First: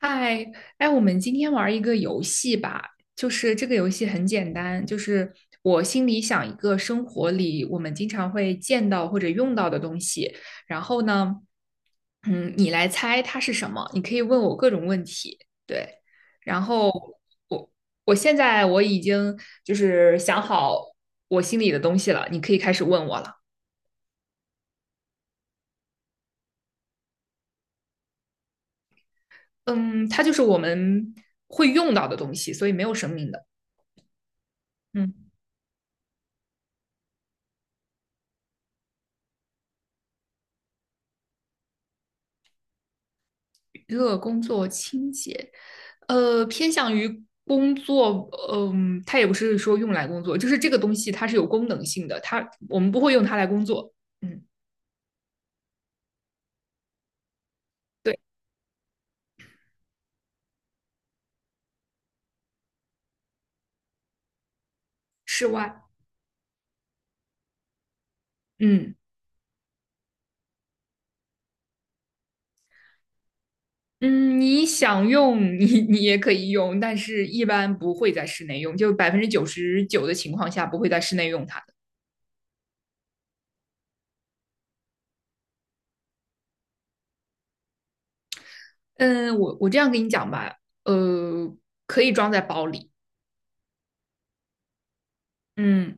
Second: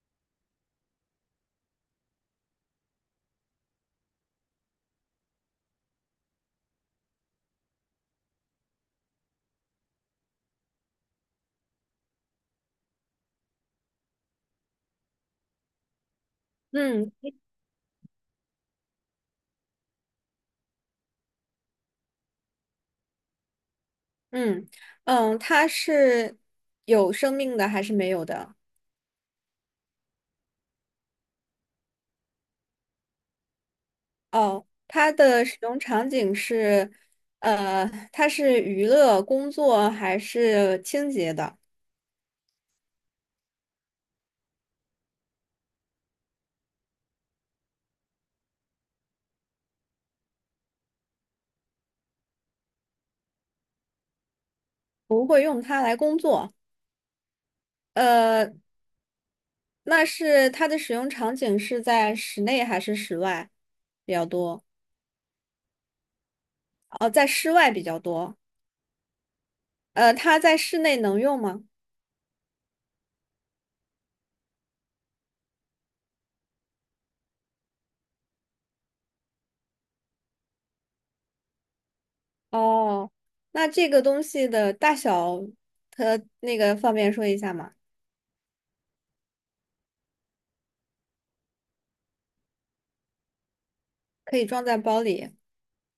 嗨，哎，我们今天玩一个游戏吧，就是这个游戏很简单，就是我心里想一个生活里我们经常会见到或者用到的东西，然后呢，你来猜它是什么，你可以问我各种问题，对，然后嗯我我现在我已经就是想好我心里的东西了，你可以开始问我了，嗯它是有生命的还是没有的？嗯，它就是我们会用到的东西，所以没有生命的，哦，它嗯。的使用场景是，它是娱乐、工作还是清洁的？热工作清洁，偏向于工作，它也不是说用来工作，就是这个东西它是有功能性的，它我们不会用它来工作。嗯，不会用它来工作。对，呃，那是它的使用场景是在室内还是室外比较多？室外，哦，在室外比较多。嗯呃，它在室内能用吗？嗯，你想用你也可以用，但是一般不会在室内用，就99%的情况下不会在室内用它的。哦，那这个东西的大小，它那个方便说一下吗？嗯，我这样跟你讲吧，呃，可以装在包里，可以装在包里。嗯，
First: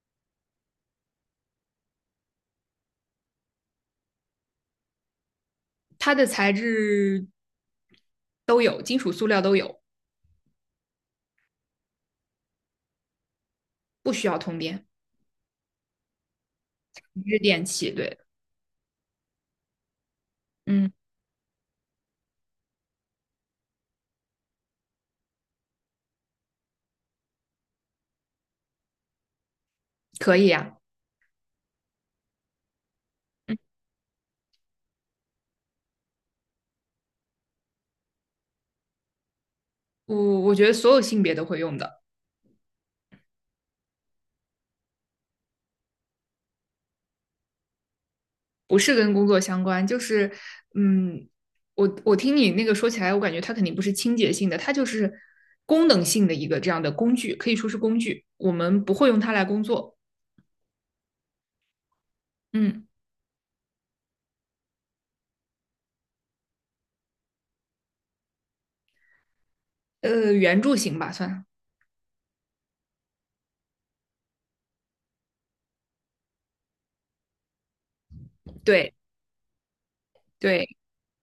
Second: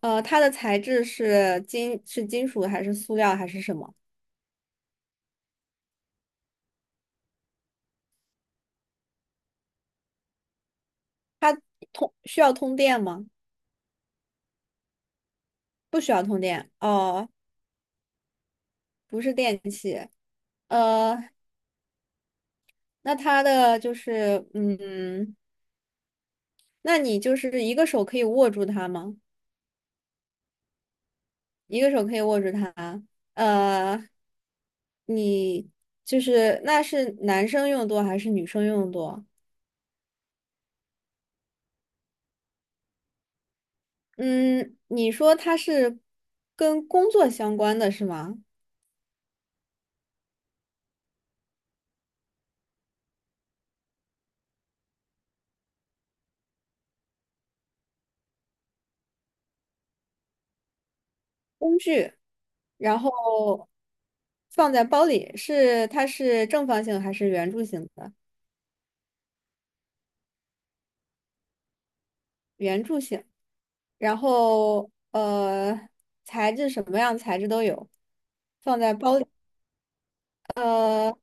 呃，它的材质是金，是金属还是塑料还是什么？它的材质都有，金属、塑料都有。它通需要通电吗？不需要通电，不需要通电。哦，是电器。对，不是电器。嗯，呃，那它的就是，嗯，那你就是一个手可以握住它吗？可以啊，一个手可以握住它。呃，你就是那是男生用多还是女生用多？我觉得所有性别都会用的，嗯，你说它是跟工作相关的是吗？不是跟工作相关，就是嗯，我听你那个说起来，我感觉它肯定不是清洁性的，它就是功能性的一个这样的工具，可以说是工具，我们不会用它来工作。嗯，然后放在包里，是它是正方形还是圆柱形的？圆柱形吧，算。圆柱形。然后材质什么样材质都有，放对在包里。对，呃，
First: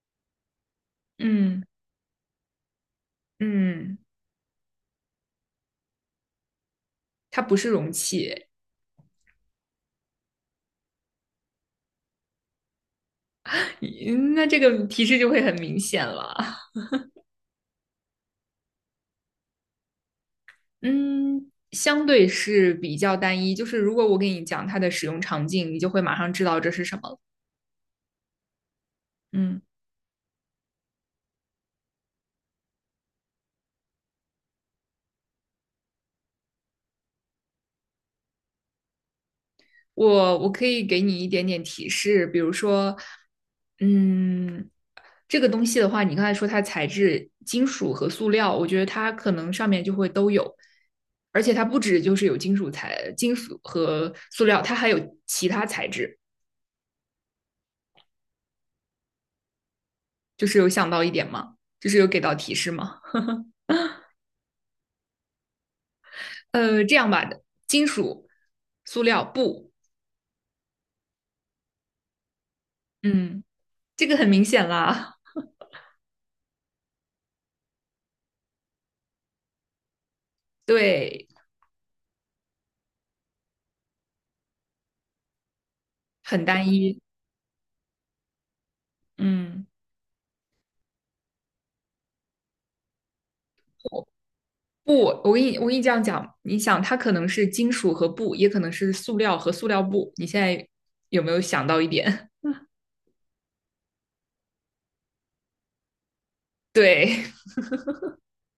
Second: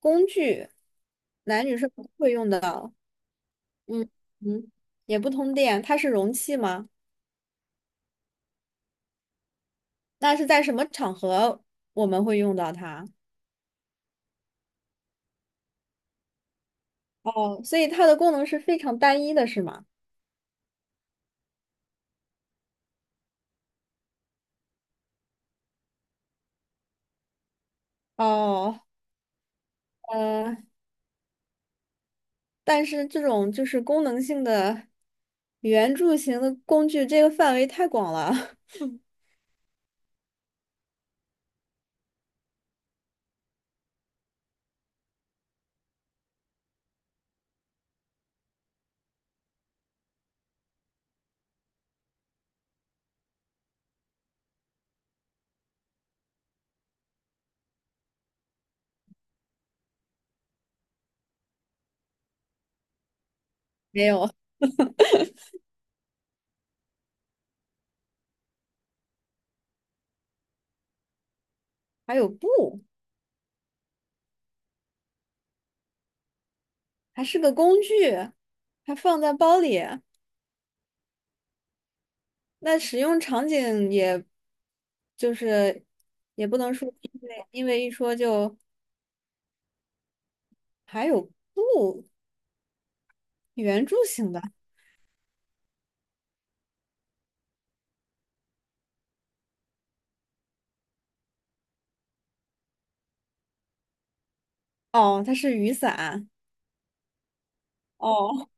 工具，嗯男女是不会用的。嗯，嗯嗯，也不通电，它是容器吗？它不是容器，那是在什么场合我们会用到它？那这个提示就会很明显了。哦，所以它的功能是非常单一的，是吗？嗯，相对是比较单一，就是如果我给你讲它的使用场景，你就会马上知道这是什么了哦，嗯，呃。但是这种就是功能性的圆柱形的工具，这个范围太广了。我可以给你一点点提示，比如说，嗯，这个东西的话，你刚才说它材质金属和塑料，我觉得它可能上面就会都有，而且它不止就是有金属材、金属和塑料，它还有其他材质，就是有想到一点吗？就是有给到提示吗？没有，这样吧，金属、塑料、布。还有布，嗯，这个很明显啦，还是个工具，还放在包里。对，那使用场景也，就是很也不单能说一。因为因为一说就嗯，还有布圆柱形的布，我跟你这样讲，你想它可能是金属和布，也可能是塑料和塑料布。你现在有没有想到一点？哦，它是雨伞 对，哦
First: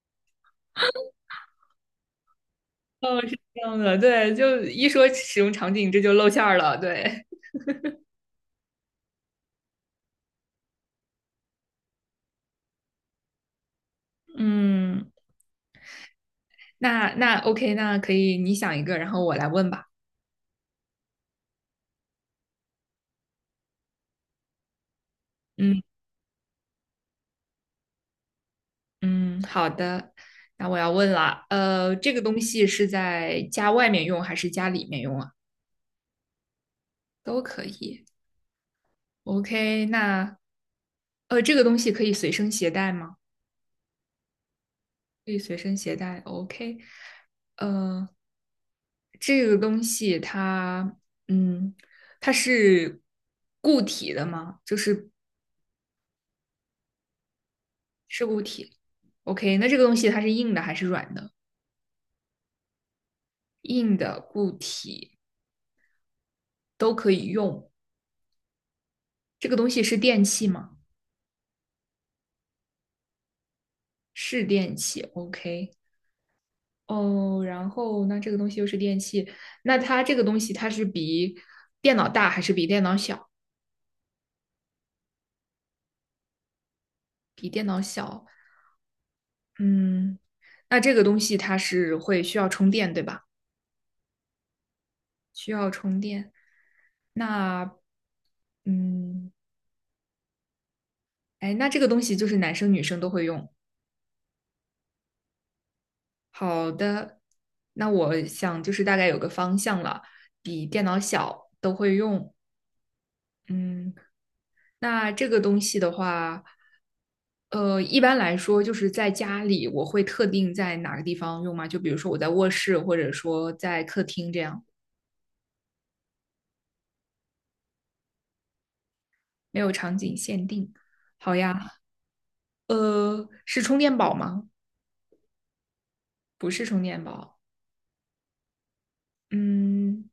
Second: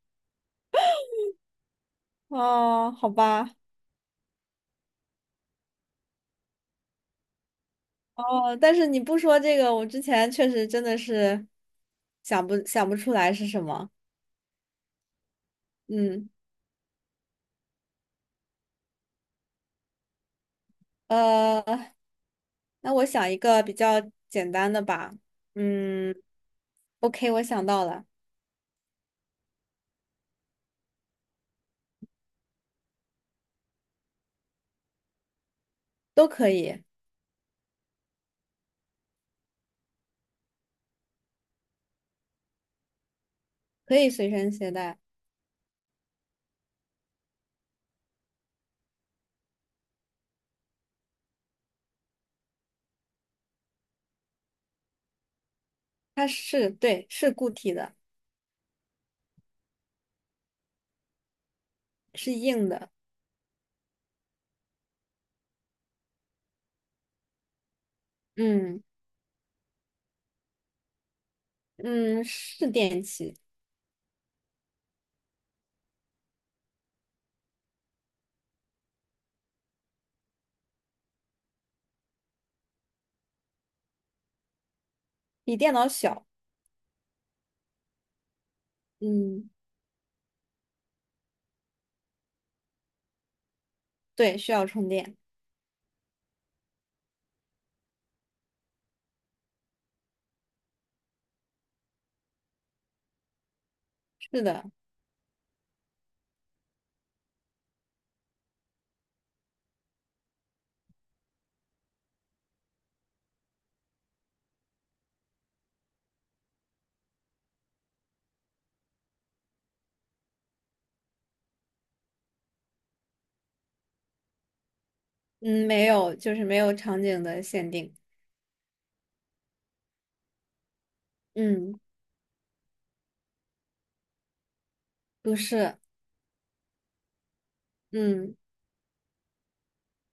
哦，好吧这样的，对，就一说使用场景，这就露馅儿了。对，哦，但是你不说这个，我之前确实真的是想不出来是什么，嗯，嗯。那 OK，那可以，你想一个，然后我来问吧。呃，那我想一个比较简单的吧。嗯嗯，OK，我想到了，嗯，好的。那我要问了，这个东西是在家外面用还是家里面用啊？都可以，都可以。OK，那这个东西可以随身携带吗？可以随身携带。可以随身携带。OK，呃，这个东西它，嗯，它是固体的吗？就是它是，对，是固体的，是固体。OK，那这个东西它是硬的还是软的？是硬的。硬的、固体都可以用。嗯这个东西是电器吗？嗯，是电器，是电器。OK，哦，然后那这个东西又是电器，那它这个东西它是比电脑大还是比电脑小？比电脑小。比电脑小。嗯，嗯，那这个东西它是会需要充电，对吧？对，需要充电。需要充电。那，嗯，哎，那这个东西就是男生女生都会用。是的，好的，那我想就是大概有个方向了，比电脑小都会用。嗯，那这个东西的话，一般来说就是在家里我会特定在哪个地方用吗？就比如说我在卧室，或者说在客厅这样。嗯，没有，就是没有场景的限定。没有场景限定。好呀，嗯，是充电宝吗？不是。不是充电宝。嗯嗯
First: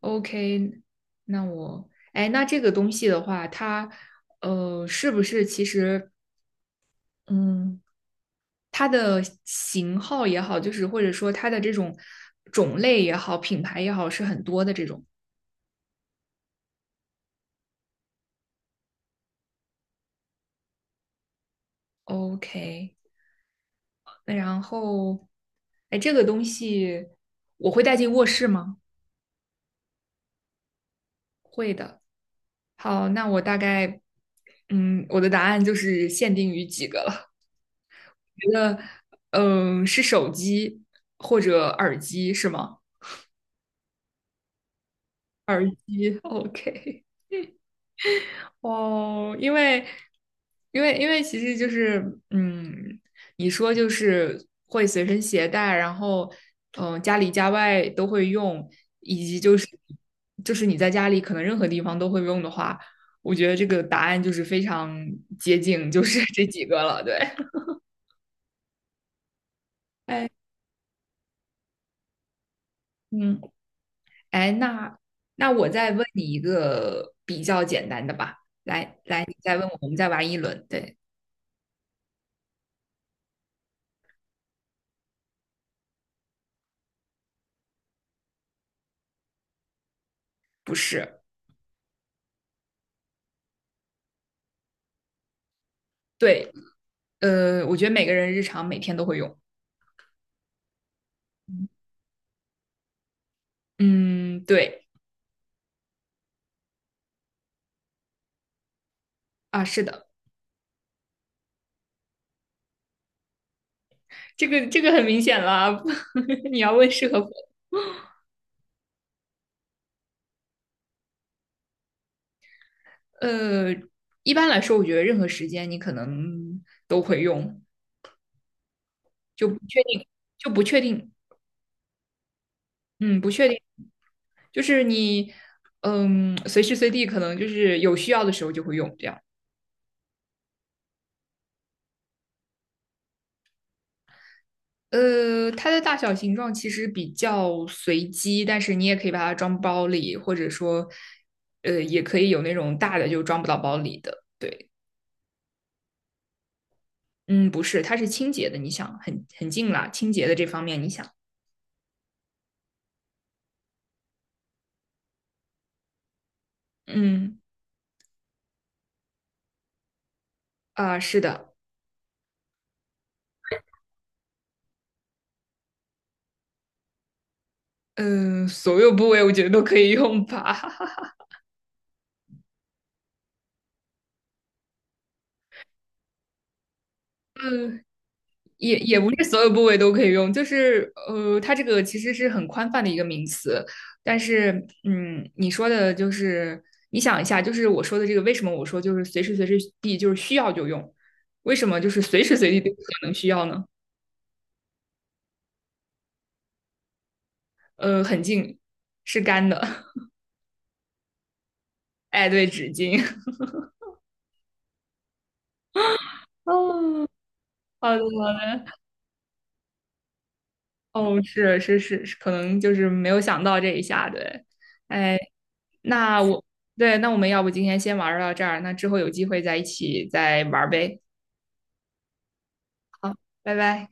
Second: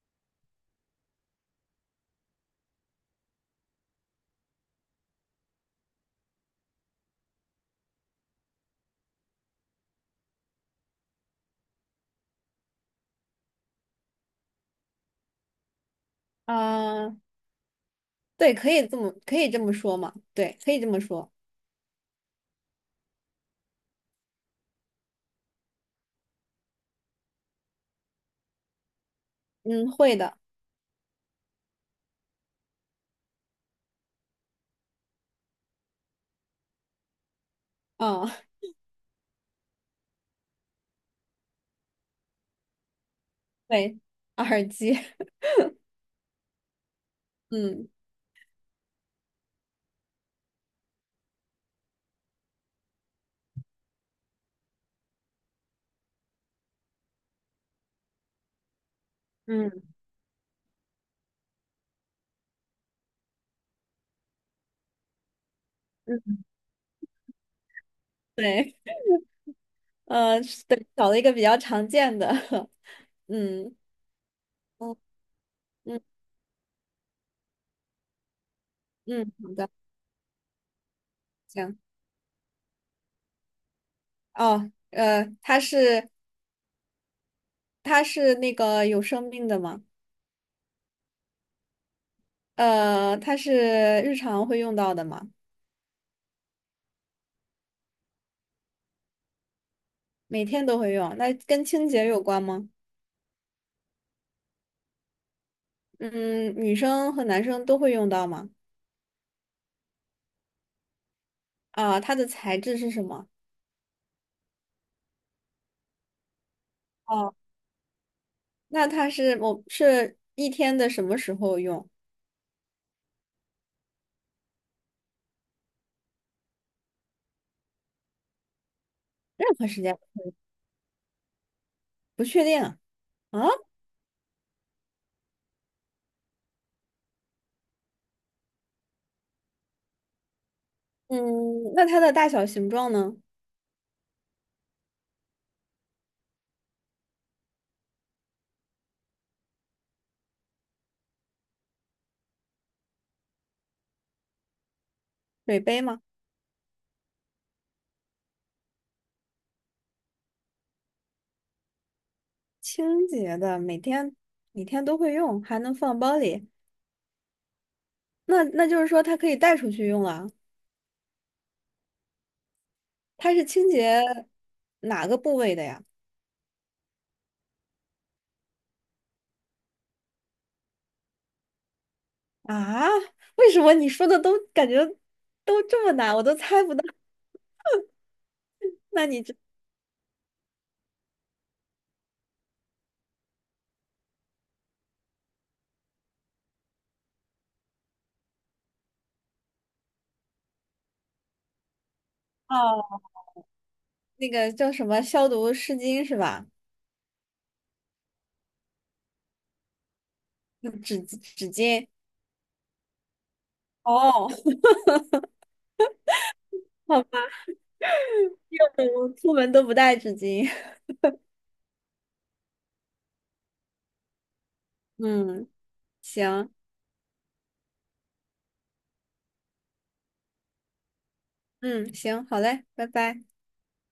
，OK，那我，哎，那这个东西的话，它，是不是其实，嗯，它的型号也好，就是或者说它的这种种类也好，品牌也好，是很多的这种。啊，对，可以这么说嘛？对，可以这么说。OK，那然后，哎，这个东西我会带进卧室吗？嗯，会的。会的。好，那我大概，我的答案就是限定于几个了。啊。觉得，是手机或者耳机是吗？对，耳机，耳机，OK。嗯，哦，因为，其实就是，你说就是会随身携带，然后，家里家外都会用，以及就是，嗯就是你在家里可能任何地方都会用的话，我觉得这个答案就是非常接近，就是嗯，这几个了，对。对，哎，是对，找了一个比较常见的，嗯，嗯，哎，哦，那我再嗯问你一个比较简单的吧，来来，嗯，你好再问的，我，我们再玩一轮。对，行，哦，它是它是那个有生命的吗？不是，呃，它是日常会用到的吗？对，我觉得每个人日常每天都会用。每天都会用，那跟清洁有关吗？嗯，对，嗯，女生和男生都会用到吗？啊，是的，啊、它的材质是什么？这个很明显了啊 你要问适合不？哦，那它是我是一天的什么时候用？呃，一般来说，我觉得任何时间你可能都会用，就任不何时确间，定，就不确定，不确定。嗯，不确啊，定，就是你，随时随地可能就是有需要的时候就会用，这样。嗯，那它的大小形状呢？它的大小形状其实比较随机，但是你也可以把它装包里，或者说，也可以有那种大的就装不到包里的。对，水杯吗？嗯，不是，它是清洁的，你想，很近啦，清洁的这方面，你想，清洁的，每天每天都会用，还能放包里。嗯那那就是说它可以带出去用啊。啊，是的，它是清洁哪个部位的呀？嗯，所有部位我觉得都可以用吧。啊，为什么你说的都感觉都这么难，我都猜不到？也那不你是知所有部位都可以用，就是它这个其实是很宽泛的一个名词，但是你说的就是你想一下，就是我说的这个，为什么我说就是随时随地就是需要就用，为什么就是随时随地都可道能需要呢？那个叫什么消毒湿巾是吧？很近是干的，嗯纸巾。哎，对，纸巾。哦，好哦，吧，好的，我出门都不带纸巾。哦，是是是，是可能就是没有想到这一下，对，哎，嗯，那我，行，对，那我们要不今天先玩儿到这儿，那之后有机会再一起再玩儿呗。嗯，行，好嘞，拜好，拜。拜拜。